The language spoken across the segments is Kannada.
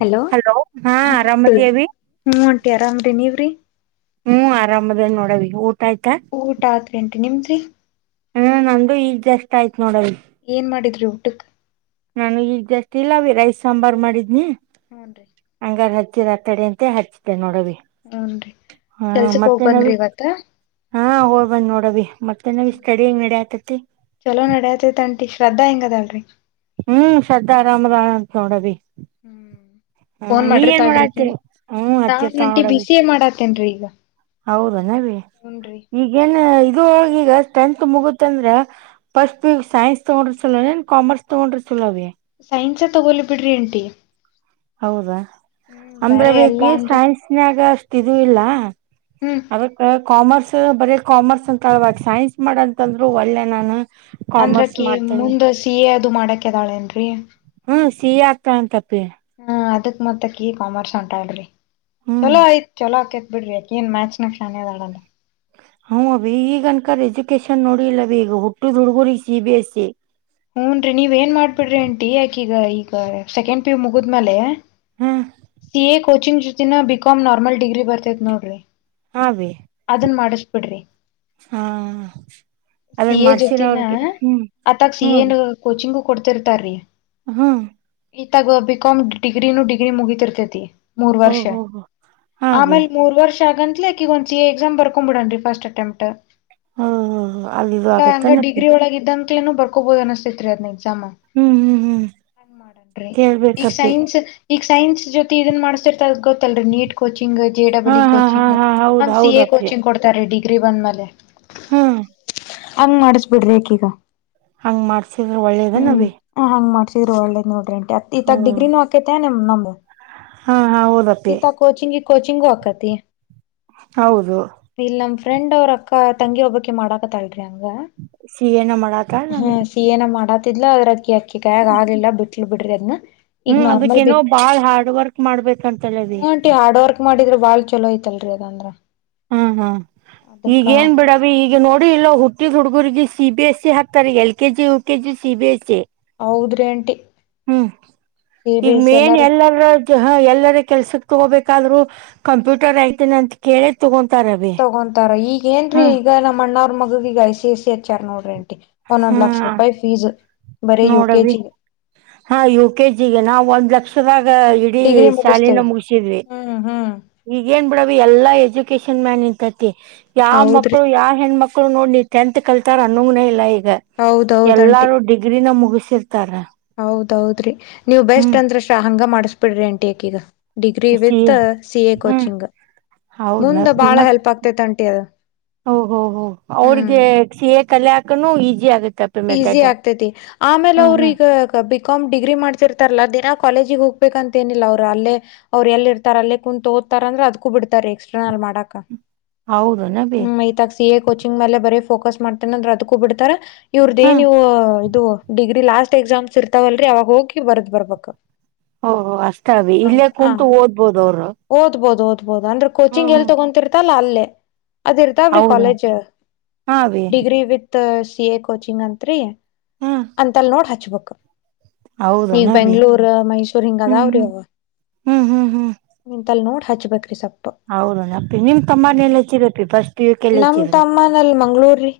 ಹಲೋ ಹಾ ಹ ಆಂಟಿ ಆರಾಮದೇವಿ ಹೂ ಅಂಟಿ ಆರಾಮ್ರಿ ನಿವರಿ ಹ್ಮ್ ಆರಾಮದೇನ ನೋಡವಿ ಊಟ ಆಯ್ತಾ ಊಟ ಆತ್ರಿ ಆಂಟಿ ನಿಮ್ದ್ರಿ ಹೂ ನಂದು ಈಗ್ ಜಸ್ಟ್ ಆಯ್ತ್ ನೋಡವ್ವಿ ಏನ್ ಮಾಡಿದ್ರಿ ಊಟಕ್ ನಾನು ಈಗ ಜಾಸ್ಟ್ ಇಲ್ಲವ್ವಿ ರೈಸ್ ಸಾಂಬಾರ್ ಮಾಡಿದ್ನಿ ಹೂ ನ್ರೀ ತಿರ ತಡಿ ಅಂತ ಹೇಳಿ ಹಚ್ದೆ ನೋಡವ್ವಿ ಹೂ ನ್ರಿ ಕೆಲ್ಸಕ್ ಹೋಗ್ ಬಂದ್ರಿ ಇವತ್ತ ಹಾ ಹೋಯಿಬಂದ್ ನೋಡವಿ ಮತ್ತೆ ನಿನ್ ಸ್ಟಡಿ ಹೆಂಗ್ ನಡಿಯಾತೈತಿ ಇ ಶ್ರದ್ಧಾ ಹೆಂಗ್ ಅದಾಳ್ರಿ ಹ್ಮ್ ಶ್ರದ್ಧ ಆರಾಮದಳ ಅಂತ ನೋಡಾವಿ ಹ್ಮ್ ಫೋನ್ ಮಾಡ್ರಿತಾಳ್ರಿ ಮಾಡಾತ್ತಿ ತಗಿ ಹ್ಮ್ ಕಾಲ್ ಹಚ್ಚಿರ್ತಾಳ ಗಂಟಿ ಬಿಸಿಏ ಮಾಡತ್ ತೆನ ರಿ ಈಗ ಹೌದೆನ ಅವಿ ಹೂನ್ರಿ ಈಗೇನ ದು ಳ್ಗೀಗ ಟೆಂತ್ ಮುಗುತ್ ಅಂದ್ರ ಫಸ್ಟ್ ಪಿಯುಗ್ ಸೈನ್ಸ್ ತಗೊಂಡ್ರ ಚಲೋ ನಾ ಕಾಮರ್ಸ್ ತಗೊಂಡ್ರ ಚಲೋ ಅವಿ ಸೈನ್ಸ ತಗೋಲಿ ಬಿಡ್ರಿ ಆಂಟಿ ಹೌದಾ ಅಂದ್ರವಿ ಆಕಿ ಎಲ್ಲಾ ಅಂದ್ರ ಸೈನ್ಸ್ಯಾಗ ಅಷ್ಟಿದು ಇಲ್ಲಾ ಹ್ಮ್ ಅದಕ್ಕ ಕಾಮರ್ಸ್ ಬರೆ ಕಾಮರ್ಸ್ ಅಂತಳವ್ವ ಅಕ್ಕಿ ಸೈನ್ಸ್ ಮಾಡಂತಂದ್ರು ವಲ್ಲೆ ನಾನು ಕಾಮರ್ಸ್ ಅಂದ್ರಕಿ ಮಾಡ್ತೇನಿ ಮುಂದ ಸಿ ಎ ಅದು ಮಾಡಕಿದಾಳೇ ಏನ್ರಿ ಹ್ಮ್ ಸಿ ಎ ಆಗ್ತಾಳಂತ್ ಅಪ್ಪಿ ಹ ಅದಕ್ ಮತ್ತಕಿ ಕಾಮರ್ಸ್ ಅಂತಾಳ್ರಿ ಹ್ಮ್ ಚಲೋ ಆಯ್ತ್ ಚಲೋ ಆಕೇತ್ ಬಿಡ್ರಿ ಅಕಿ ಏನ್ ಮ್ಯಾತ್ಸ್ ನಾಗ್ ಶ್ಯಾಣೆ ಅದಾಳಲ್ಲ ಹೂ ಅವ್ವಿ ಈಗನ್ಕದ್ ಎಜುಕೇಶನ್ ನೋಡಿಯಲ್ಲವ್ವಿ ಈಗ ಹುಟ್ಟದ್ ಹುಡ್ಗುರಿಗ್ ಸಿ ಬಿ ಎಸ್ ಸಿ ಹೂನ್ರೀ ನೀವೇನ್ ಮಾಡ್ಬಿಡ್ರಿ ಅಂಟಿ ಆಕೀಗ ಈಗ ಸೆಕೆಂಡ್ ಪಿ ಯು ಮುಗಿದ್ಮೇಲೆ ಹಾ ಸಿ ಎ ಕೋಚಿಂಗ್ ಜೊತಿನ ಬಿಕಾಂ ನಾರ್ಮಲ್ ಡಿಗ್ರಿ ಬರ್ತೇತ್ ನೋಡ್ರಿ ಹಾ ಅವಿ ಅದನ್ ಮಾಡಿಸ್ಬಿಡ್ರಿ ಹಾ ಸಿ ಅದನ್ನ ಎ ಮಾಡ್ಸಿರ ಜ್ಯೊತಿನ ಅವ್ರಿಗೆ ಹ್ಮ್ ಆತಾಗ್ ಸಿ ಎ ನು ಕೋಚಿಂಗ್ ಕೊಡ್ತಿರ್ತಾರೀ ಹ್ಹ ಇತಗ್ ಬಿಕೊಮ್ ಡಿಗ್ರೀ ನು ಡಿಗ್ರಿ ಮುಗಿತಾ ಇರ್ತೀತೆ ಮೂರ ಹೋ ವರ್ಷ ಹೋ ಹೋ ಹಾ ಅಭಿ ಆಮೇಲೆ ಮೂರು ವರ್ಷ ಆಗಂತ್ಲೆ ಅಕಿಗೊಂದ್ ಸಿ ಎ ಎಕ್ಸಾಮ ಬರಕೊಂಬಿಡನ್ರೀ ಫರ್ಸ್ಟ್ ಅಟೆಮ್ಟ ಹೋ ಹೋ ಹೋ ಅಲ್ಲಿ ಇದು ಇಲ್ಲ ಹಂಗ ಆಗತ್ತೇನಪ್ಪಿ ಡಿಗ್ರಿ ಒಳಗ ಇದ್ದಂತ್ಲೇನು ಬರ್ಕೋಬೋದು ಅನಿಸ್ತತೇತ್ರಿ ಅದ್ನಗ್ ಸಾಮ ಹ್ಮ್ ಹ್ಮ್ ಹ್ಮ್ ಹಂಗ ಮಾಡಂತ್ರಿ ಈಗ್ ಕೇಳ್ಬೇಕಪ್ಪಿ ಸೈನ್ಸ್ ಈಗ್ ಸೈನ್ಸ್ ಜೊತೆ ಇದನ್ ಮಾಡ್ಸ್ತಿರ್ತ ಅದ್ ಗೊತ್ತಲ್ರಿ ನೀಟ್ ಕೋಚಿಂಗ್ ಜೆ ಹಾ ಡಬಲ್ ಇ ಹಾ ಹಾ ಕೋಚಿಂಗ್ ಹಾ ಹೌದ್ ಸಿ ಎ ಹೌದಪ್ಪಿ ಕೋಚಿಂಗ್ ಕೊಡ್ತಾರ್ರಿ ಡಿಗ್ರಿ ಬಂದ್ಮೇಲೆ ಹ್ಮ್ ಹಂಗ್ ಮಾಡಿಸ್ಬಿಡ್ರಿ ಆಕಿಗ ಹಂಗ್ ಮಾಡ್ಸಿದ್ರ ಒಳ್ಳೇದೇನವ್ವಿ ಇರು ಒಳ್ಳೇದ್ ನೋಡ್ರಿ ಆಂಟಿ ಅತ್ ಈತಾಗ್ ಡಿಗ್ರಿನೂ ಆಕೈತೆ ನಿಮ್ ನಮ್ದ್ ಹಾ ಹಾ ಓದಪ್ಪಿ ಕೋಚಿಂಗು ಆಕ್ಕತಿ ಹೌದು ಫ್ರೆಂಡ್ ಅವ್ರಕ್ಕ ತಂಗಿ ಒಬ್ಬಕಿ ಮಾಡಕತ್ತಾಳ್ರಿ ದಂಗ ಸಿ ಏನ ಮಾಡತಾಳ ಹಾ ನವಿ ಸಿ ಎ ನ ಮಾಡಾತ್ ತಿದ್ಲು ಅದ್ರ ಅಕ್ಕಿ ಅಕ್ಕಿ ಕೈಯ್ಯಗ್ ಆಗ್ಲಿಲ್ಲ ಬಿಟ್ಲು ಬಿಡ್ರಿ ಅದ್ನ ಈಗ ಹ್ಮ್ ನಾರ್ಮಲ್ ಬಿ ಅದಕ್ಕೇನೋ ಬಾಳ್ ಹಾರ್ಡ್ ವರ್ಕ್ ಮಾಡ್ಬೇಕಂತಲವಿ ಹು ಆಂಟಿ ಹಾರ್ಡ್ ವರ್ಕ್ ಮಾಡಿದ್ರ ಬಾಳ್ ಚಲೋಐತಲ್ರಿ ಅದಂದ್ರ ಹ್ಮ್ ಹ್ಮ್ ಅದಕ್ಕ ಈಗೇನ್ ಬಿಡವಿ ಈಗ್ ಈಗ ನೋಡಿ ಇಲ್ಲ ಹುಟ್ಟಿದ್ ಹುಡುಗರ್ರಿಗೆ ಸಿ ಬಿ ಎಸ್ ಸಿ ಹಾಕ್ತಾರೆ ಈ L K G U K G C B S C ಹೌದ್ರ ಅಂಟಿ ಹ್ಮ್ ಈಗ ಮೇನ್ ಎಲ್ಲರ ಎಲ್ಲರ ಕೆಲ್ಸಕ್ ತಗೋಬೇಕಾದ್ರು ಕಂಪ್ಯೂಟರ್ ಆಐತೇನೆ ಅಂತ ಕೇಳಿ ತಗ ತಗೊಂತಾರ ಈಗ ಏನ್ರೀ ಈಗ ನಮ್ಮ ಅಣ್ಣ ಅವ್ರ ಮಗ ಈಗ ಐ ಸಿ ಐ ಸಿ ಹಚ್ಚಾರ್ ನೋಡ್ರಿನ್ರಿ ಹಾ ಲಕ್ಷ ರೂಪಾಯ ಫೀಸ್ ಬರೆ ಯುಕ ನೋಡವಿ ಚ ಹಾ ಯು ಕೆ ಜಿಗೆ ನಾವವು ಒಂದ್ ಲಕ್ಷದಾಗ ಇಡೀ ಡಿಗ್ರಿ ಸ್ಯಾಲಿನ ಮುಗಿಸ್ತೇವಿ ಮುಗಿಸಿದ್ವಿ ಹ್ಮ್ ಹ್ಮ್ ಈಗ ಏನ್ ಬಿಡವ ಎಲ್ಲಾ ಎಜುಕೇಶನ್ ಮ್ಯಾನ್ ಇಂತತಿ ಯಾವ ಹೌದ್ರಿ ಮಕ್ಳು ಯಾವ ಹೆಣ್ಮಕ್ಳು ಮ ನೋಡ್ ಟೆಂತ್ ಕಲ್ತಾರ ಅನ್ನಂಗನೆ ಇಲ್ಲ ಈಗ ಹೌದೌದ್ ಆಂಟಿ ಎಲ್ಲಾರು ಡಿಗ್ರಿನ ಮುಗಸಿರ್ತಾರ ಹೌದೌದ್ರಿ ನೀವ್ ಹ್ಮ್ ಬೆಸ್ಟ್ ಅಂದ್ರೆ ಶ ಹಂಗ ಮಾಡಿಸಬಿಡ್ರಿ ಅಂಟಿ ಯಾಕೀಗ ಡಿಗ್ರಿ ವಿತ್ ಸಿಎ ಕಚಿಂಗ್ ಹೌದ ಮ ಅದ ಹೋ ಹ ಹ್ಮ್ ಅವ್ರಿಗೆ ಕಲೆ ಹಾಕನು ಈಸಿ ಆಗುತ್ತೆ ಈಸಿ ಆಗ್ತೈತಿ ಆಮೇಲೆ ಅವ್ರ ಹಾ ಈಗ ಬಿಕಾಮ್ ಡಿಗ್ರಿ ಮಾಡ್ತಿರ್ತಾರಲ್ಲಾ ದಿನಾ ಕಾಲೇಜಿಗೆ ಹೋಗ್ ಹ ಬಬೇಕಂತ ನಿಲ್ಲ ಅವ್ರು ಅಲ್ಲೇ ಅವ್ರು ಎಲ್ಲಿ ಇರ್ತಾರ ಅಲ್ಲೇ ಕುೂತ್ ದತ ಅಂದ್ರ ಅದ್ಕೂ ಬಿಡ್ತ ಎಕ್ಸ್ಟ್ರಾನ ಅಲ್ ಮಾಡಕ ಹೌದು ನ ಬಿ ಸಿ ಎ ಕೋಚಿಂಗ್ ಮೇಲೆ ಬರೀ ಫೋಕಸ್ ಮಾಡ್ತೇನ ಅಂದ್ರೆ ಅದಕ್ಕೂ ಬಿಡ್ತಾರೆ ಹಾ ಇವ್ರದೇನ್ ನೀವು ಇದು ಡಿಗ್ರಿ ಲಾಸ್ಟ್ ಎಕ್ಸಾಮ್ಸ್ ಇರ್ತಾವಲ್ರರಿ ಅವಾಗ ಹೋಗಿ ಬರ್ದ್ ಬರ್ಬಕ್ ಓಹೋ ಅಷ್ಟಾವ ಇಲ್ಲೇ ಕುಂತು ಓದ್ಬೋದು ಅವರು ಬಹುದು ಅಂದ್ರೆ ಹ್ಮ್ ಕೋಚಿಂಗ್ ಎಲ್ಲಿ ಹ್ಮ್ ತೊಗೊಂತಿರ್ತಲ್ಲ ಅಲ್ಲೇ ಅದ್ ಇರ್ತಾವ್ರಿ ಹೌದ ಕಾಲೇಜ್ ಹಾ ಅವಿ degree with C A coaching ಅತ್ರಿ ಹಾ ಅಂತಲ್ ನೋಡ್ ಹಚ್ಬೇಕು ಈಗ ಹೌದನ ಅವಿ ಬೆಂಗಳೂರ್ ಮೈಸೂರ್ ಹಿಂಗ ಹ್ಮ್ ಅದಾವ್ರಿ ಹ್ಮ್ ಅವ ಹ್ಮ್ ಅ ನೋಡ್ ಹಚ್ಬೇಕು ರೀ ಸರ್ ಹೌದ ಅಪ್ಪಿ ನಿಮ್ ತಮ್ಮಾನ ಎಲ್ಲ ಹೆಚ್ಚಿರತಿ ಫಸ್ಟ್ ಇವಕ್ಕೆ ಎಲ್ಲ ನಮ್ ಹೆಚ್ಚಿದ್ರಿ ತಮ್ಮನಲ್ಲಿ ಮಂಗ್ಳೂರ್ರಿ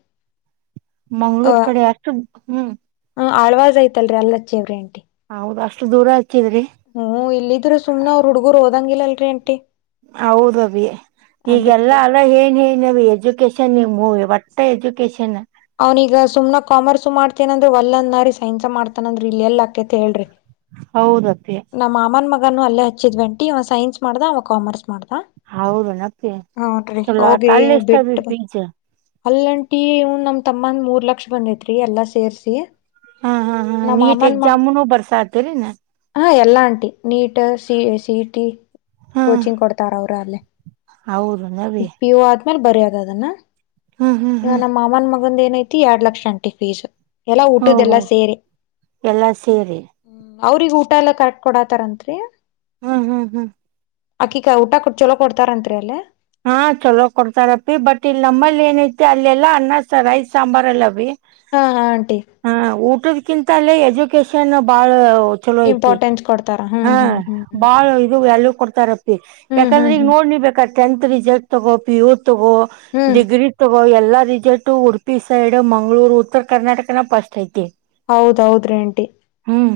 ಮಂಗ್ಳೂರ್ ಕಡೆ ಅಷ್ಟು ಹ್ಮ್ ಹ ಆಳ್ವಾಜ್ಐತಲ್ರಿ ಅಲ್ಲಿ ಹಚ್ಚೇವ್ರೀಂಟಿ ಹೌದುಷ್ಟು ದೂರ ಆ ಹ್ಮ್ ಇಲ್ಲಿದ್ರೆ ಸುನೆ ಅವ್ರ ಹುಡ್ಗರು ಹಓದಂಗಿಲ್ಲಲ್ರರಿ ಅಂಟಿ ಹೌದಬಿ ಈಗೆಲ್ಲಾ ಅಲ್ಲ ಏನ್ ಎಜುಕಷನ್ ಎ ಒಟ್ಟ ಎಜುಕಷನ್ ಅವ್ನೀಗ ಸುಮ್ ಕಾಮರ್ಸ್ ಮಾಡ್ತೇನಂದ್ರ ಒಲ್ಲಂದ್ ನ ರೀ ಸೈನ್ಸ್ ಮಾಡ್ತಾನಂದ್ರಿ ಇಲ್ಲ ಎಲ್ಲಾಕೇತ್ ಹೇಳ್ರಿ ಹೌದತ್ತೆ ನಮ್ ಮಾಮನ್ ಅಲ್ಲೇ ಹಚ್ಚಿದ್ ವಂಟ ಅವ್ ಸೈನ್ಸ್ ಮಾಡ್ದ ಅವ ಕಾಮರ್ಸ್ ಮಾಡ ಹೌದನಪ್ಪಿ ಹನ್ರಿ ಚಲೋ ಹೋಗಿ ಅಲ್ಲಿ ಬಿಟ್ಟ ಎಷ್ಟಾವ ಬ ಫೀಸ್ ಅಲ್ಲಂಟಿ ಇನ್ ನಮ್ ತಮ್ಮಂದ ಮೂರ್ ಲಕ್ಷ ಬಂದೈತ್ರಿ ಎಲ್ಲಾ ಸೇರ್ಸಿ ಹಾ ಹಾ ಹಾ ನಮ್ ನೀಟ್ ಮಾಮನ್ ಮಗ ಎಕ್ಸಾಮ್ನು ಬರ್ಸಾತರಿ ನ ಹಾ ಎಲ್ಲ ಆಂಟಿ ನೀಟ್ ಸಿ ಸಿಟಿ ಹಾ ಕೋಚಿಂಗ್ ಕೊಡ್ತಾರ ಅವರು ಅಲ್ಲೇ ಹೌದು ನವೆೀ [unintelligible] ಆೇಲೆ ಬರಿಯದ ಅದನ್ನ [inaudible] ಹ್ಮ್ ಹ್ಮ್ ಹ್ಮ್ ಒಂದ್ ಏನೈಐತಿ ಎರಡ್ ಲಕ್ಷಂಟ ಫೀಸ್ ಎಲ್ಲಾ ಉಟ್ಟದೆ ಹೋಗ ಎಲ್ಲ ಸೇರಿ್ಮ ಎಲ್ಲಾ ಸೇರಿ ಅವ್ರಿಗೆ ಊಟ ಎಲ್ಲಾ ಕರೆಕ್ಟ್ ಕೊಡತಾರಂರಿ ಹ್ಮ್ ಹ್ಮ್ ಹ್ಮ್ ಅಕ್ಕಿಿಕ ಊಟ ಕೊಡ್ ಚಲೋ ಕೊಡ್ತಾರಂತ್ರಿ ಅಲ್ಲೇ ಹಾ ಹ ಚಲೋ ಕೊಡ್ತಾರಪಿ ಬಟ್ ಇಲ್ಲಿ ನಮ್ಮಲ್ಲಿ ಏನೈತಿ ಅಲ್ಲೆಲ್ಲಾ ಅನ್ನ ಸಾಂಬರ್ರೈಸ್ ಸಾಂಬಾರ್ ಎಲ್ಲ ಭೀ ಹಾ ಹಾ ಆಂಟಿ ಕಿಂತಲ್ಲಿ ಎಜುಕೇಶನ್ ಬಾಳ ಚಲೋ ಐತಿ ಇಂಪಾರ್ಟೆನ್ಸ್ ಕೊಡ್ತಾರ ಹ ಹ್ಮ್ ಹ್ಮ್ ಹ್ಮ್ ಬಾಳ ಇದು ಎ ಕೊಡ್ತಾರಪ್ಪಿ ಹ್ಮ್ ಯಾಕಂದ್ರೆ ಹ್ಮ್ ಈಗ ಹ್ಮ್ ನೋಡ್ ನೀ ಬೇಕ ಟೆಂತ್ ರಿಸಲ್ಟ್, ತಗೂ ಪಿ ಯು ತಗೊ ಹ್ಮ್ ಡಿಗ್ರಿ ತಗೊ ಎಲ್ಲಾ ರಿಸಲ್ಟ್ ಉಡುಪಿ ಸೈಡ್ ಮಂಗ್ಗಳೂರು ಉತ್ತರ ಕರ್ನಾಟಕನ ಫಸ್ಟ್ ಐತಿ ಹೌದೌದ್ರೀ ಆಂಟಿ ಹ್ಮ್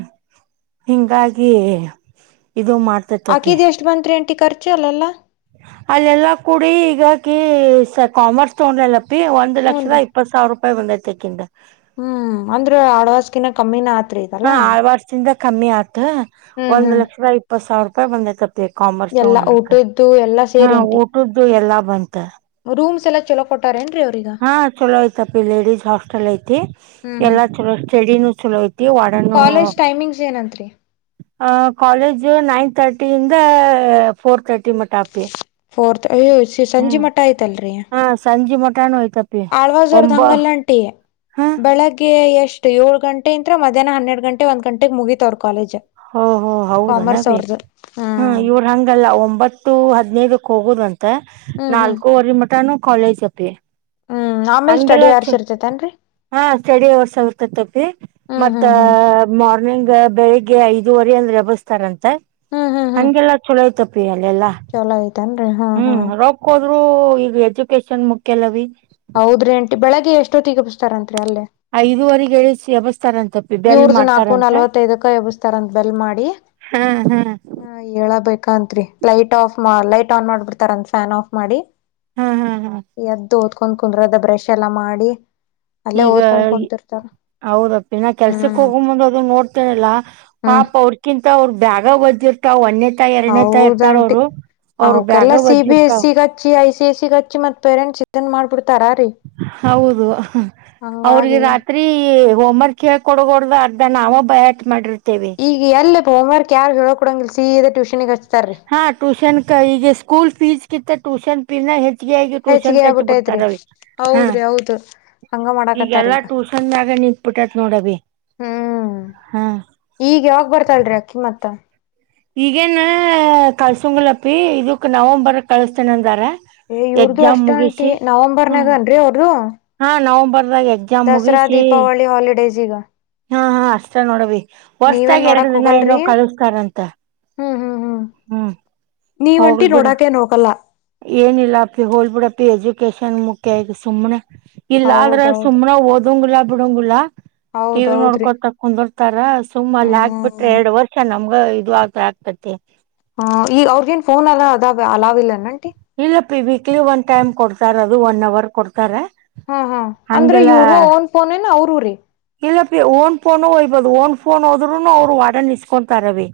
ಹಿಂಗಾಗಿ. ಇದು ಮಾಡ್ತೇತಪ್ಪಿ ಆಕಿದ ಎಷ್ಟ್ ದಿನ ಚೆಕ್ ಮಂತ್ರಿ ಆಂಟಿ ಖರ್ಚು ಅಲ್ಲಲ್ಲಾ. ಅಲ್ಲೆಲ್ಲಾ ಕೂಡಿ ಈಗಕ ಕಾಮರ್ಸ್ ತಗೊಂಡ್ರ ಎಲ್ಲ. ಬಿ ಒಂದ್ ಹೂನ್ ರೀ ಲಕ್ಷದ ಇಪ್ಪತ್ತು ಸಾವಿರ ರೂಪಾಯಿ ಒಂದೈತೆ ಅಕಿಂದ. ಹ್ಮ್ ಅಂದ್ರ ಆಳ್ವಾಸ್ ಕಿನ ಕಮ್ಮಿನ. ಆತ್ರಿ ಹಾ ಇದಲ್ಲಾ ಆಳ್ವಾಸ್ ಕಿನ್ನ ಕಮ್ಮಿ ಆತ ಹ್ಮ್ ಒಂದ್ ಹ್ಮ್ ಲಕ್ಷದ ಇಪ್ಪತ್ ಸಾವಿರ ರೂಪಾಯಿ ಬಂದೈತಪ್ಪ. ಮ ಕಾಮರ್ಸ್ ಎಲ್ಲಾ ನೋಡ್ಲಿಕ್ಕ ಊಟದ್ದು ಎಲ್ಲಾ ಹಾ ಸೇರಿ ಆಂಟಿ ಊಟದ್ದು ಎಲ್ಲಾ ಬಂತ. ರೂಮ್ಸ್ ಎಲ್ಲ ಚೊಲೋ ಕೊಟ್ಟಾರನ್. ಹಾ ಚಲೋ ಐತಪ್ಪಿ ಲೇಡೀಸ್ ಹಾಸ್ಟೆಲ್ ಐತಿ ಹ್ಮ್ ಹ್ಮ್ ಎಲ್ಲಾ ಚಲೋ ಸ್ಟಡಿನೂ ಚಲೋ ಐತಿ ಕನ್ನು [inaudible] ಫೇಸ್ ಏನ ಅಂತ್ರಿ ಅ ಕಾಲೇಜ್ ಇ ನೈನ್ ತರ್ಟಿಿಂದ ಫೋರ್ ತರ್ಟಿ ಮಟ್ಟ ಅಪ್ಪಿ ಫೋರ್ತ್ ಸಂಜಿ ಹ್ಮ್ ಮಟಾಯ ತಲ್ ರೀಯ ಹಾ ಸಂಜೆ ಮಟಾನು ಐತಪಿ ಆಳ್ವಾಜೋರ್ದ ಒಂಬ ಹಂಗಲ್ಲಂಟಿ ಹ ಬೆಳಗ್ಗೆ ಎಷ್ಟ ಇಷ್ಟ ಏಳು ಗಂಟ ಅಿಂದ್ರ ಮಧ್ಯಾಹ್ನ ಹನ್ನೆರ ಗಂೆ ಒಂದ್ ಗಂಟೆಗೆ ಮುಗಿತತ್ ಅವ್ ಕಾಲಜ್ ಹೊಓ ಹೋ ಹೌದು ನೀ ಹ್ಮ್ ಇವರು ಹಂಗಲ್ಲ ಒಂಬತ್ತು ಹದ್ಿನೈದು ಹೋಗೋುದಂತೆ ಹ್ಮ್ ಹ್ಮ್ ನಾಲ್ಕೂವರೆ ಮಟಾನು ಕಾಲೇಜ್ ಅಪ್ಪಿ ಹ್ಮ್ ಆಮೇಲ್ ಸ್ಟಡಿ ಹಂಗೆಲ್ಲಚ್ಚು ಯಾರ್ಸ್ ಇರ್ತೇತನ್ರರಿ ಹಾ ಸಡಿ ಅವರ್ ಸಗತಪ್ಪಿ ಹ್ಮ್ ಮತ್ತ ಹ್ಮ್ ಹ್ಮ್ ಮಾರ್ನಿಂಗ್ ಬೆಳಿಗ್ ಗೆ ಐದುವರೆ ಅಂದ ರೆಬಸ್ತಾರಂತೆ ಹ್ಮ್ ಹ್ಮ್ ಹ್ಮ್ ಹಂಗೆಲ್ಲಾ ಚುಲೋತಪ್ಪಿ ಅಲ್ಲ ಎಲ್ಲಾ ರ ಹಾ ಹಾ [inaudible] ಆದ್ರರು ಈಗ ಎಜುಕೇಶನ್ ಮುಖ್ಯಲ್ವೀ ಹೌದ್ರಿ ಅಂಟಿ ಬೆಳಗ್ಗೆ ಎಷ್ಟೊತ್ತಗ ಬಿಸ್ತಾರಂತ್ರಿ ಅಲ್ಲೇ ಐದುವರೆಗೆ ಹೇಳಿ ಎಬ್ಸಿ ಇವರ್ದ ನಾಕು ನಲ್ವತ್ತೈದಕ್ಕ ಎಬ್ಸತಾರಂತ ಬೆಲ್ ಮಾಡಿ ಹಾ ಹೇಳಬೇಕಂತ್ರಿ ಲೈಟ್ ಆಫ್ ಲೈಟ್ ಆನ್ ಮಾಡ್ಬಿಡ್ತಾರಂದ ಫ್ಯಾನ್ ಆಫ್ ಮಾಡಿ ಹಾ ಹಾ ಹಾ ಎದದ ಕುಂದ್ ಕುಂದ್ರ ಅದ ಬ್ರಶ್ ಎಲ್ಲಾ ಮಾಡಿ ಅಲ್ಲೇ ಈಗ ಓದ್ಕೊಂಡ್ ಕುಂತಿರ್ತಾರ ಹೌದ ಇನ್ನ ಕೆಲ್ಸಕ್ ಹ್ಮ್ ಹೋಗ ಮುಂದ ಅದ ನೋಡ್ತೇರಲ್ಲ ಹ್ಮ್ ಪಾಪ ಅವ್ರಕಿಂತ ಅವ್ರ ಬ್ಯಾಗ ಓಜ ಎರವಲು ಅವ್ ಅನ್ ಹೌದಂಟಿ ಬ್ಯಾಗ ಅವಕೆಲ್ಲ ಸಿ, ಬಿ, ಎಸ್ ಒದ್ದಿರ್ತಾವ ಸಿಗಹಚ್ಚಿ ಐ ಸೇಸಿಗಚ್ಚಿತ್ ಪೆರೆ ಚಿನ್ ಮಾಡ್ಬಿಡ [unintelligible] ಹೌದು, ಅವ್ರಿಗೆ ಹಂಗಾಗಿ ರಾತ್ರಿ ಹೋಮ್ ವರ್ಕ್ ಹೇಳಿದಕೊಡದ್ರಾಗ ಹೊಡ್ದ ಅರ್ಧ ನಾವ ಭೈಯಾಟ ಮಾಡಿರತೀವಿ. ಈಗ ಎಲ್ಲ ಹೋಮವರ್ಕ್ ಯಾರು ಹೇಳಿ ಕೊಡೋಂಗಿಲ್ಸೀದ ಟ್ಯೂಷನ್ ಗೆ ಹಚ್ಚಿ ಹಾ, ಟ್ಯೂಷನ್ ಈಗ ಸ್ಕೂಲ್ ಫೀಸ್ ಕಿಂತ ಟೂಷನ್ ಫೀನ ಹ ಹೆಚ್ಚಿಗೆಯಾಗಿ ಟ್ಯೂಷನ್ ಹೆಚ್ಚಿಗೆ ಕರ್ಚಿ ಆಗ್ಬಿಟ್ಟೈತ್ರಿ ಬಿಡ್ತಾರ. ಹಾ ಹೌದ್ರಿ ಹೌದು ಹಂಗ ಮಾಡಾಕತ್ತಾರ ಈಗೆಲ್ಲಾ ಈಗ ಟ್ಯೂಷನ್ ಮಾಗ ನಿಂತಬಿಟ್ಟೈತ್ ನೋಡ ಅವಿ. ಹ್ಮ್, ಈಗ ಯಾವಾಗ್ ಬರ್ತಲ್ರಿರಿ ಅಕ್ಕಿ ಮತ್ತ, ಈಗೇನ ಕಳ್ಸಂಗಿಲಪಿ ಇದಕ್ ನವಂಬರ್ ಕಳಸ್ತೇನ ಅಂದಾರ. ಏಯ್ ಇವ್ರದು ಅಷ್ಟ ಅಂಟಿ ಹ್ಮ್ ನವೆಂಬರ್ನಾಗನ್ರಿರಿ ಅವ್ರದು. ಹಾ ನವಂಬರ್ದಾಗ ಎಕ್ಸಾಮ್ ದಸರಾ ಮುಗಿಸಿ ದೀಪಾವಳಿ ಹಾಲಿಡೇಸ್, ಈಗ ಹಾ, ಹಾ ಅಷ್ಟ ನೋಡವಿ. ನೀವೇನ್ ಹೊರ್ಷದಾಗ ಎರಡು ನೋಡಕ್ ದಿನ ಏನೋ ಹೋಗಲ್ರಿ ಕಳಿಸತಾರಂತ. ಹ್ಮ್ ಹ್ಮ್ ಹ್ಮ್ ನೀವಂಟಿ ಹೋಗ್ಲ್ ಬಿಡು ನೋಡಾಕೆ ನೋೋಗಲ್ಲ [unintelligible] ಏನಿಲ್ಲ ಹೋಲ್ಬಿಡಪ್ಪ ಎಜುಕಷನ್ ಮುಖ್ಯ ಎದಕ ಸುಮ್ನೆ, ಇಲ್ಲ ಆದ್ರೆ ಹೌದೌದು ಸುಮ್ನೆ ಓದಂಗಿಲ್ಲಾ ಬಿಡಂಗಿಲ್ಲ ಟಿವಿ ಹೌದೌದ್ರಿ ನೋಡ್ಕೊತ ಕುಂದ ತರ ಸುಮ್ಮಲ್ಲಿ ಹಾಕ್ಬಿಟ್ರೆ ಹ್ಮ್ ಎರಡ್ ವರ್ಷ ನಮ್ಗ ಇದು ಆತರ ಆಗ್ತತಿ. ಹ್ಮ್, ಈಗ ಅವ್ರಿಗ ನ್ ಫೋನ್ ಎಲ್ಲ ಅದಾವ ಅಲಾವಿಲ್ಲನ್ಂಟಿ. ಇಲ್ಲಪಿ ವೀಕ್ಲಿ ಒನ್ ಟೈಮ್ ಕೊಡ್ತಾರ, ಅದು ಒನ್ ಅವರ್ ಕೊಡ್ತಾರ. ಹಾ, ಹಾ ಅಂದ್ರೆ ಹಂಗೆಲ್ಲಾ ಇವರು ಓನ್ ಫೋನೇನ ಅವ್ರೇರಿ, ಇಲ್ಲಪಿ ಓನ್ ಫೋನು ಹೋಯ್ಬಹುದು. ಓನ್ ಫೋನ್ ಹೋದ್ರುನೂ ಅವ್ರು ವಾಡನ್ ಇಸ್ಕೊಂತಾರ ಅಲಿ.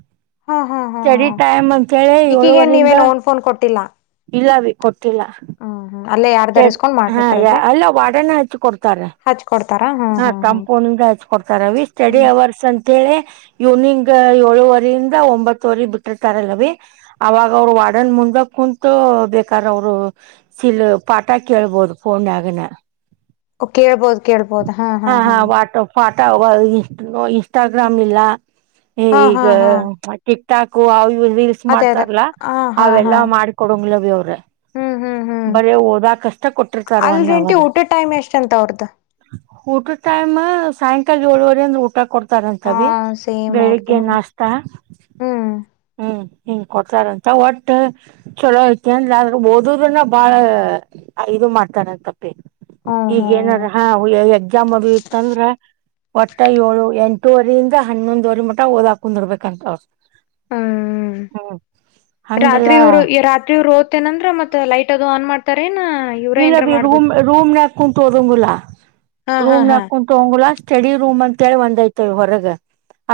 ಹಾ ಹಾ ಹಾ ಹಾ ಸ್ಟಡಿ ಟೈಮ್ ಅಂತೇಳಿ ಈಕಿಗೇನ್ ಏಳುವರಿಂದ. ನೀವೇನ್ ಓನ್ ಫೋನ್ ಕೊಟ್ಟಿಲ್ಲ ಇಲ್ಲ ರಿ ಕೊಟ್ಟಿಲ್ಲ., ಹ್ಮ್ ಹ್ಮ್ ಅಲ್ಲೇ ಸ ಯಾರ್ದಾರ ಇಸ್ಕೊಂಡ್ ಹಾ, ಮಾಡಿರ್ತಾರಲ್ರಿ ಎಲ್ಲಾವಾಡನ ಹಚ್ಚಿಕೊಡ್ತಾರ. ಹಾ, ತಮ್ಮ ಫೋನಿನಿಂದ ಹಚ್ಕೊಡ್ತಾರವಿ ಸ್ಟಡಿ ಹ್ಮ್ ಅವರ್ಸ್ ಅಂತೇಳಿ ಇವ್ನಿಂಗ್ ಏಳುವರಿ ಇಂದ ಒಂಬತ್ತುವರೆ ಬಿಟ್ಟಿರ್ತಾರಲ್ಲವಿ. ಅವಾಗ ಅವ್ರು ವಾರ್ಡನ್ ಮುಂದಾಗ ಕುಂತು ಬೇಕಾದರಅವರು ಸಿಲ್ ಪಾಠ ಕೇಳಬೋದು ಫೋನ್ಯಾಗನ. ಕೇಳ್ಬೋದು- ಕೇಳ್ಬೋದು ಹಾ, ಹಾ, ಹಾ ಇನ್ಸ್ಟಾಗ್ರಾಮ್ ಇಲ್ಲ ಹಾ ಹಾ ಈಗ ಹಾ ತಾಕು ಅವ ರೀಲ್ಸ್ ಅದೇ ಅದೇ ಮಾಡ್ತಾರಲ್ಲ ಹ ಹಾ ಹಾ ಅವೆಲ್ಲಾ ಮಾಡಕೊಡಂಗಿಲ್ಲ ಅವಿ ಅವ್ರು. ಹ್ಮ್, ಹ್ಮ್, ಹ್ಮ್ ಬರೀ ಹೋದ ಕಷ್ಟೆ ಕೊಟ್ಟಿರ್ತಾರ ಒನ್ ಅಲ್ರಿ ಆಂಟಿ ಅವರ್. ಊಟದ್ ಟೈಮ್ ಎಷ್ಟಂತ ಅವ್ರದ್ದು ಊಟದ ಟೈಮ್ ಸಾಯಂಕಾಲ ಏಳುವರೆಯಿಂದ ಊಟ ಕೊಡ್ತ ಹಾ ಇರತಾರಂತವಿ ಸೇಮ್ ಅವ್ರದು ಬೆಳಿಗ್ಗೆ ಹ್ಮ್ ನಾಷ್ಟಾ ಹ್ಮ್ ಹ್ಮ್, ಹಿಂಗ ಕೊಡ್ತಾರಂತ ಒಟ್ಟ ಚಲೋ ಐತಿ ಅಂದ ಆದ್ರೂ ಓದದಿಲ್ಲಬಾಳ ಇದು ಮಾಡ್ತಾರಂತಪ್ಪಿ ಹ್ಮ್ ಈಗ ಹ್ಮ್ ಏನಾದ್ರ ಹಾ ಎಕ್ಸಾಮ್ ಅದು ಇತ್ತಂದ್ರ., ಒಟ್ಟ ಏಳು ಎಂಟುವರಿಯಿಂದ ಹನ್ನೊಂದುವರಿ ಮುಟ ಓದಕ ಕುಂದ್ರಬೆಕಂತವಿ. ಹ್ಮ್ ಹಾ [inaudible] ರಾತ್ರಿ ಅವರು ರಾತ್ರಿಓ ದ್ತೇನಂದ್ರ ಮತ್ ಲೈಟ್ ಅದು ಆನ್ ಮಾಡ್ ಇರ್ತರೇನಇವ್ರ ಏನ್ರ ಮಾಡ್ಬೇಕ ಹಾ, ಕುಂತಹೋದಂಗಿಲ್ಲ ಹಾ ಹಾ ಹಾ ರೂಮ್ನಾಗ ಕುಂತು ಓದಂಗಿಲ್ಲಾ. ಸ್ಟಡಿ ರೂಮ್ ಅಂತೇಳಿ ಒಂದೈ್ತ್ರಿ ಹೊರಗ.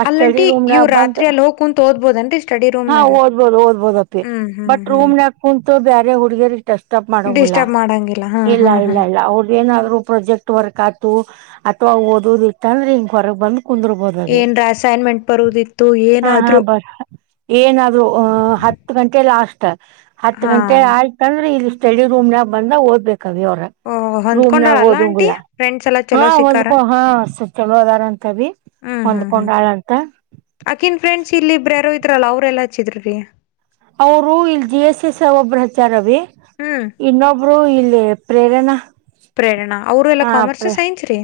ಅಲ್ಲಂಟಿ ಷ್ಟಡಿರೂಮ್ನಾಗ ಇವ್ ಬಂದ ರಾತ್ರಿ ಅಲ್ಲಿ ಹೋಗ್ ಕುಂತ್ ಓದ್ಬೋದನ್ರಿ ಸ್ಟಡಿ ಹಾ, ರೂಮ್ನಾಗ ಓದ್ಬೋದು- ಓದ್ಬೋದ ಅಂಟಿ. ಹ್ಮ್ ಹ್ಮ್ ಬಟ್ ಹ್ಮ್ ರೂಮ್ನಾಗಕ ಕುಂತು ಬೇರೆ ಹುಡ್ಗಿಯರ್ ಡಿಫ್ಟ್ ಮಾಡಿಕೊಂಡಿಲ್ಲ. ಮಾಡಂಗಲ್ಲ ಡಿಸ್ಟರ್ಬ್ ಮಾಡಂಗಿಲ್ಲ ಹಾ ಇಲ್ಲ, ಹಾ ಹಾ ಇಲ್ಲ, ಇಲ್ಲ ಅವ್ರದಏನಾದ್ರು ಪ್ರೋಜೆಕ್ಟ್ ವರ್ಕ್ ಆತು ತಗ ಓದದಿತ ಅಂದ್ರ ಹಿಂಗ ಹೊರಗ್ ಬಂದ ಕುಂದರ್ಬೋದ್ ರಿ ಏನ್ರ ಅಸೈನ್ಮೆಂಟ್ ಬರುದಿತ್ತು ಹಾ, ಹಾ ಏನಾದ್ರು ಬರ ಏನಾದ್ರು ಅ ಹತ್ತು ಗಂಟೆ ಲಾಸ್ಟ್ ಹತ್ ಹಾ ಗಂಟೆ ಆಯ್ತಂದ್ರೆ ಇಲ್ಲಿ ಸ್ಟಡಿ ರೂಮ್ನಾಗ ಬಂದ ಓದ್ಬೇಕ ಅವಿ ಅವರ. ಓ ರೂಮ್ನಾಗ ಹೊಂದ್ಕೊಂಡಾಳಲ್ಲ ಆಂಟಿ ಓದಂಗಿಲ. ಫ್ರೆಂಡ್ಸ್ ಎಲ್ಲಾ ಹಾ ಚಲೋ ಸಿಕ್ಕಾರ ಒಂದ್ಕ ಹಾ ಸ ಚೊಲ ಅದಾರ ಅಂತ ಅವಿ. ಹ್ಮ್ ಹ್ಮ್ ಹ್ಮ್ ಹೊಂದ್ಕೊಂಡಾಳಂತ? [unintelligible] ಅಕಿನ್ ಫ್ರೆಂಡ್ಸ್ ಇಲ್ಲೇ ಇಬ್ಬರ ಯಾರೋ ಇದ್ರಲ್ಲ ಅವರ ಎಲ್ಲಾ ಹಚ್ಚಿದರ [unintelligible] ಅವರು ಇಲ್ಲಿ ಜಿ ಎಸ್ ಎಸ್ ಒಬ್ರ ಹಚಾರ ಅವಿ ಹ್ಮ್ ಇನ್ನೊಬ್ರು ಇಲ್ಲಿ [unintelligible] ಪ್ರೇರನಾ ಪ್ರೇರಣಾ ಅವರು ಎಲ್ಲಾ ಕಾಮರ್ಸ್ ಸೈನ್ಸ್ ರೀ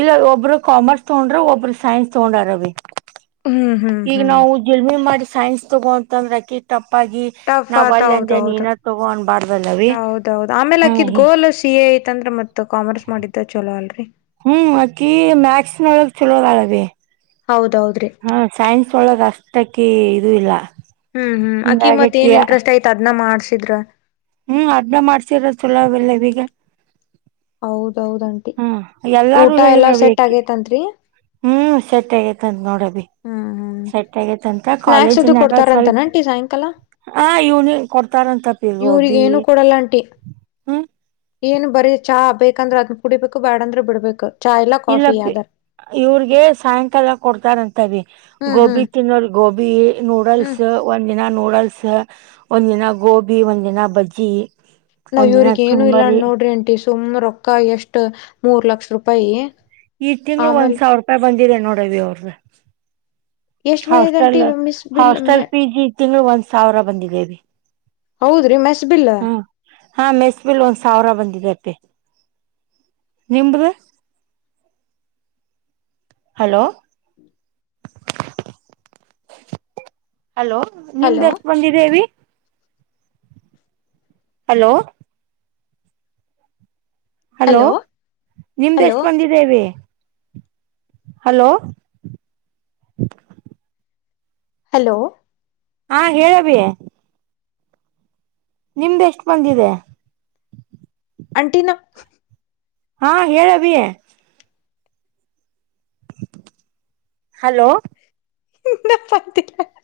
ಇಲ್ಲ ಒಬ್ರು ಕಾಮರ್ಸ್ ತಗೊಂಡ್ರ ಒಬ್ಬರು ಸೈನ್ಸ್ ತಗೊಂಡರಾ ಅವಿ [unintelligible] ಹ್ಮ್ ಹ್ಮ್ ಈಗ ಹ್ಮ್ ನಾವು ಜಿಲ್ಮೆ ಮಾಡಿ ಸೈನ್ಸ್ ತಗೋಂತಂದ್ರ ಅಕಿಗ ಟಫ್ [unintelligible] ಟಫ್ ಆಗಿ ಟಫ್ ನಾವ್ ಆತ್ ವಲ್ಲೇ ಅಂದೇ ಹೌದೌದು ನೀನ ತಗೋ ಅನಬಾರ್ದಲ್ಲ ಅವಿ ಹೌದೌದು ಆಮೇಲೆ ಹೂ ಆಕಿದ್ [unintelligible] ಗೋಲ್ ಸಿ ಎ ಐತಂದ್ರ ಮತ್ ಕಾಮರ್ಸ್ ಮಾಡಿದ್ದ ಚಲೋ ಅಲ್ರಿ ಹೂ ಆಕೀ ಮ್ಯಾಕ್ಸ್ ನೋಳಗ ಚಲೋ ಅದಾಳ ಅವಿ [unintelligible] ಹೌದೌದ್ರಿ ಹೂ ಸೈನ್ಸ್ ವಳಗ ಅಷ್ಟ ಆಕಿ ಇದು ಇಲ್ಲ. [unintelligible] ಹೂ ಹೂ ಅಕಿಗ ಮತ್ತ ಹಿಂಗಾಗಕಿ ಏನ್ ಇಂಟ್ರೆಸ್ಟ್ ಐತಿ ಅದನ ಮಾಡಸಿದರ [unintelligible] ಹೂ ಅದನ್ನ ಮಾಡಸೀದರ ಚಲೋ ಅಲ್ಲ ಅವಿಗೆ [unintelligible] ಹೌದ ಆಂಟಿ ಎಲ್ಲಾರು ಊಟ ಎಲ್ಲಾ ಹೇಳಿದ್ರವಿ ಸೆಟ್ ಅಕಿ ಆಗೇತ ಅಂತ ರೀ [unintelligible] ಹ್ಮ್ ಸೆಟ್ ಆಗೇತಂತ ನೋಡವಿ ಹ ಸೆಟ್ ಆಗೇತಂತ ನಾಳೆ ಸೂಟಿ ಕೊಡ್ತಾರಂತ ಏನ್ ಆಂಟಿ ಸಾಯಂಕಾಲ. ಹಾ ಇವನಿಗ್ ಕೊಡ್ತಾರಂತ ಅಪ್ಪಿ ಇವ್ರಿಗ್ ಗೋಬಿ ಏನು ಕೊಡಲ್ಲ ಆಂಟಿ ಹು [unintelligible] ಏನ್ ಬರೇ ಚಾ ಬೇಕಂದ್ರ ಅದನ್ ಕುಡಿಬೇಕು ಬ್ಯಾಡ್ ಅಂದ್ರ ಬಿಡ್ಬೇಕ. [unintelligible] ಇಲ್ಲ ಅಪ್ಪಿ ಇವ್ರಿಗೆ ಸಾಯಂಕಾಲ ಕೊಡ್ತಾರಂತ. ಅವಿ ಹ್ಮ್ ಗೋಬಿ ಹ್ಮ್ ತಿನ್ನೋರಿಗ್ ಗೋಬಿ, ಹ್ಮ್ ನೂಡಲ್ಸ್ ಒಂದ- [unintelligible] ದಿನಾ ನೂಡಲ್ಸ್ ಒಂದ್ ದಿನ ಗೋಬಿ ಒಂದ್ ದಿನ ಬಜ್ಜಿ [unintelligible] ನಾವ್ ಒಂದಿನ ಇವರಿಗ ಏನು ಇಲ್ಲಾ ಚುರ್ಮರಿ ನೋಡ್ರಿ ಆಂಟಿ ಸುಮ್ನ ರೊಕ್ಕ ಎಷ್ಟ ಮೂರ ಲಕ್ಷ ರೂಪಾಯಿ ಈ ತಿಂಗಳ ಒಂದ ಆಮೇಲೆ ಸಾವಿರ ರೂಪಾಯಿ ಬಂದಿದೆ ನೋಡ ಅವಿ ಅವರದ [unintelligible] ಎಷ್ಟ್ ಬಂದಿದೆ aunty hostel miss bill hostel ಫೀಜಿ ತಿಂಗಳಿಗ ಒಂದ ಸಾವಿರ ಬಂದಿದೆ ಅವ್ವಿ. [unintelligible] ಹೌದ ರೀ ಮೆಸ್ ಬಿಲ್ಲ? ಹಾ ಮೆಸ್ ಬಿಲ್ಲ ಒಂದ ಸಾವಿರ ಬಂದಿದೆ ಅಪ್ಪಿ [unintelligible] ನಿಮ್ದ? ಹಲೋ? [unintelligible] ಹಲೋ ನಿಮ್ದ ಹಲೋ ಎಷ್ಟ ಬಂದಿದೆ ಅವ್ವಿ? [unintelligible] ಹಲೋ? ಹಲೋ ನಿಮ್ದ ಹಲೋ ಎಷ್ಟ ಬಂದಿದೆ ಅವ್ವಿ? ಹಲೋ? [unintelligible] ಹಲೋ? ಹಾ ಹೇಳ ಅವ್ವಿ? [unintelligible] ನಿಮ್ದ ಎಷ್ಟ ಬಂದಿದೆ? [unintelligible] ಆಂಟಿ ನ [unintelligible] ಹಾ ಹೇಳ ಅವ್ವಿ? [unintelligible] ಹಲೋ? [unintelligible] ಇನ್ನ ಪತ್ತೆ ಇಲ್ಲ [unintelligible]